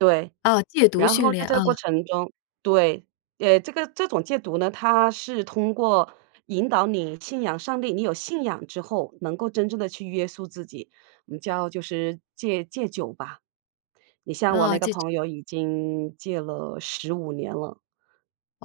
对，啊，戒毒然训后在练这啊。个过程中对，呃，这个这种戒毒呢，它是通过引导你信仰上帝，你有信仰之后能够真正地去约束自己，我们叫就是戒戒酒吧。你像我哦，那个这这。朋友已经戒了15年了，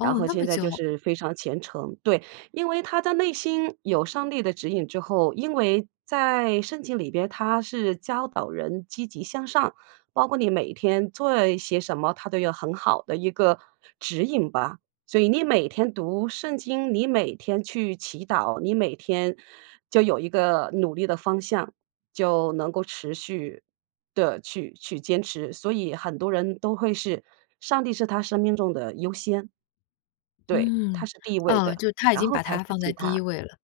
然后那么现在就久？是非常虔诚。对，因为他的内心有上帝的指引之后，因为在圣经里面它是教导人积极向上，包括你每天做一些什么，它都有很好的一个指引吧。所以你每天读圣经，你每天去祈祷，你每天就有一个努力的方向，就能够持续地去去坚持。所以很多人都会是，上帝是他生命中的优先。对，嗯，他是第一位哦，的，就他已然经后把才他是放在其第一他。位了。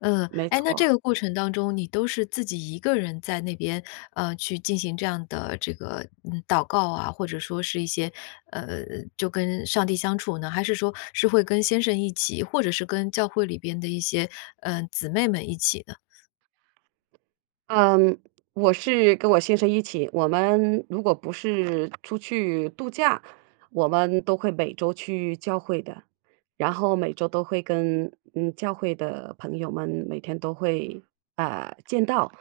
嗯，没诶，那这错。个过程当中你都是自己一个人在那边，呃，去进行这样的这个嗯，祷告啊，或者说是一些呃，就跟上帝相处呢？还是说是会跟先生一起？或者是跟教会里边的一些嗯，姊妹们一起呢？嗯，我是跟我先生一起。我们如果不是出去度假，我们都会每周去教会的，然后每周都会跟嗯，教会的朋友们每天都会啊，见到。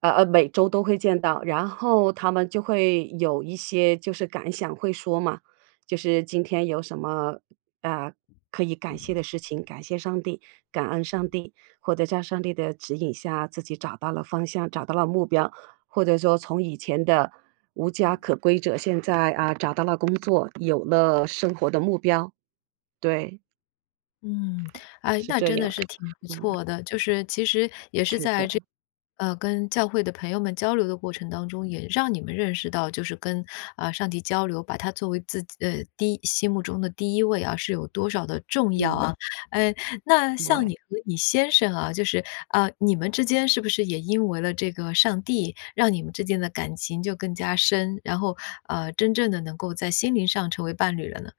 呃呃，每周都会见到，然后他们就会有一些就是感想会说嘛，就是今天有什么啊，可以感谢的事情，感谢上帝、感恩上帝。或者在上帝的指引下，自己找到了方向、找到了目标，或者说从以前的无家可归者现在啊，找到了工作，有了生活的目标，对。嗯，哎，是那这真的样，是挺不嗯。错的，就是其实也是是在的。这 [unintelligible] 呃，跟教会的朋友们交流的过程当中，也让你们认识到就是跟啊，上帝交流，把他作为自己呃，第一心目中的第一位啊，是有多少的重要嗯。啊。呃，那像对。你和你先生啊，就是啊，你们之间是不是也因为了这个上帝，让你们之间的感情就更加深，然后呃，真正地能够在心灵上成为伴侣了呢？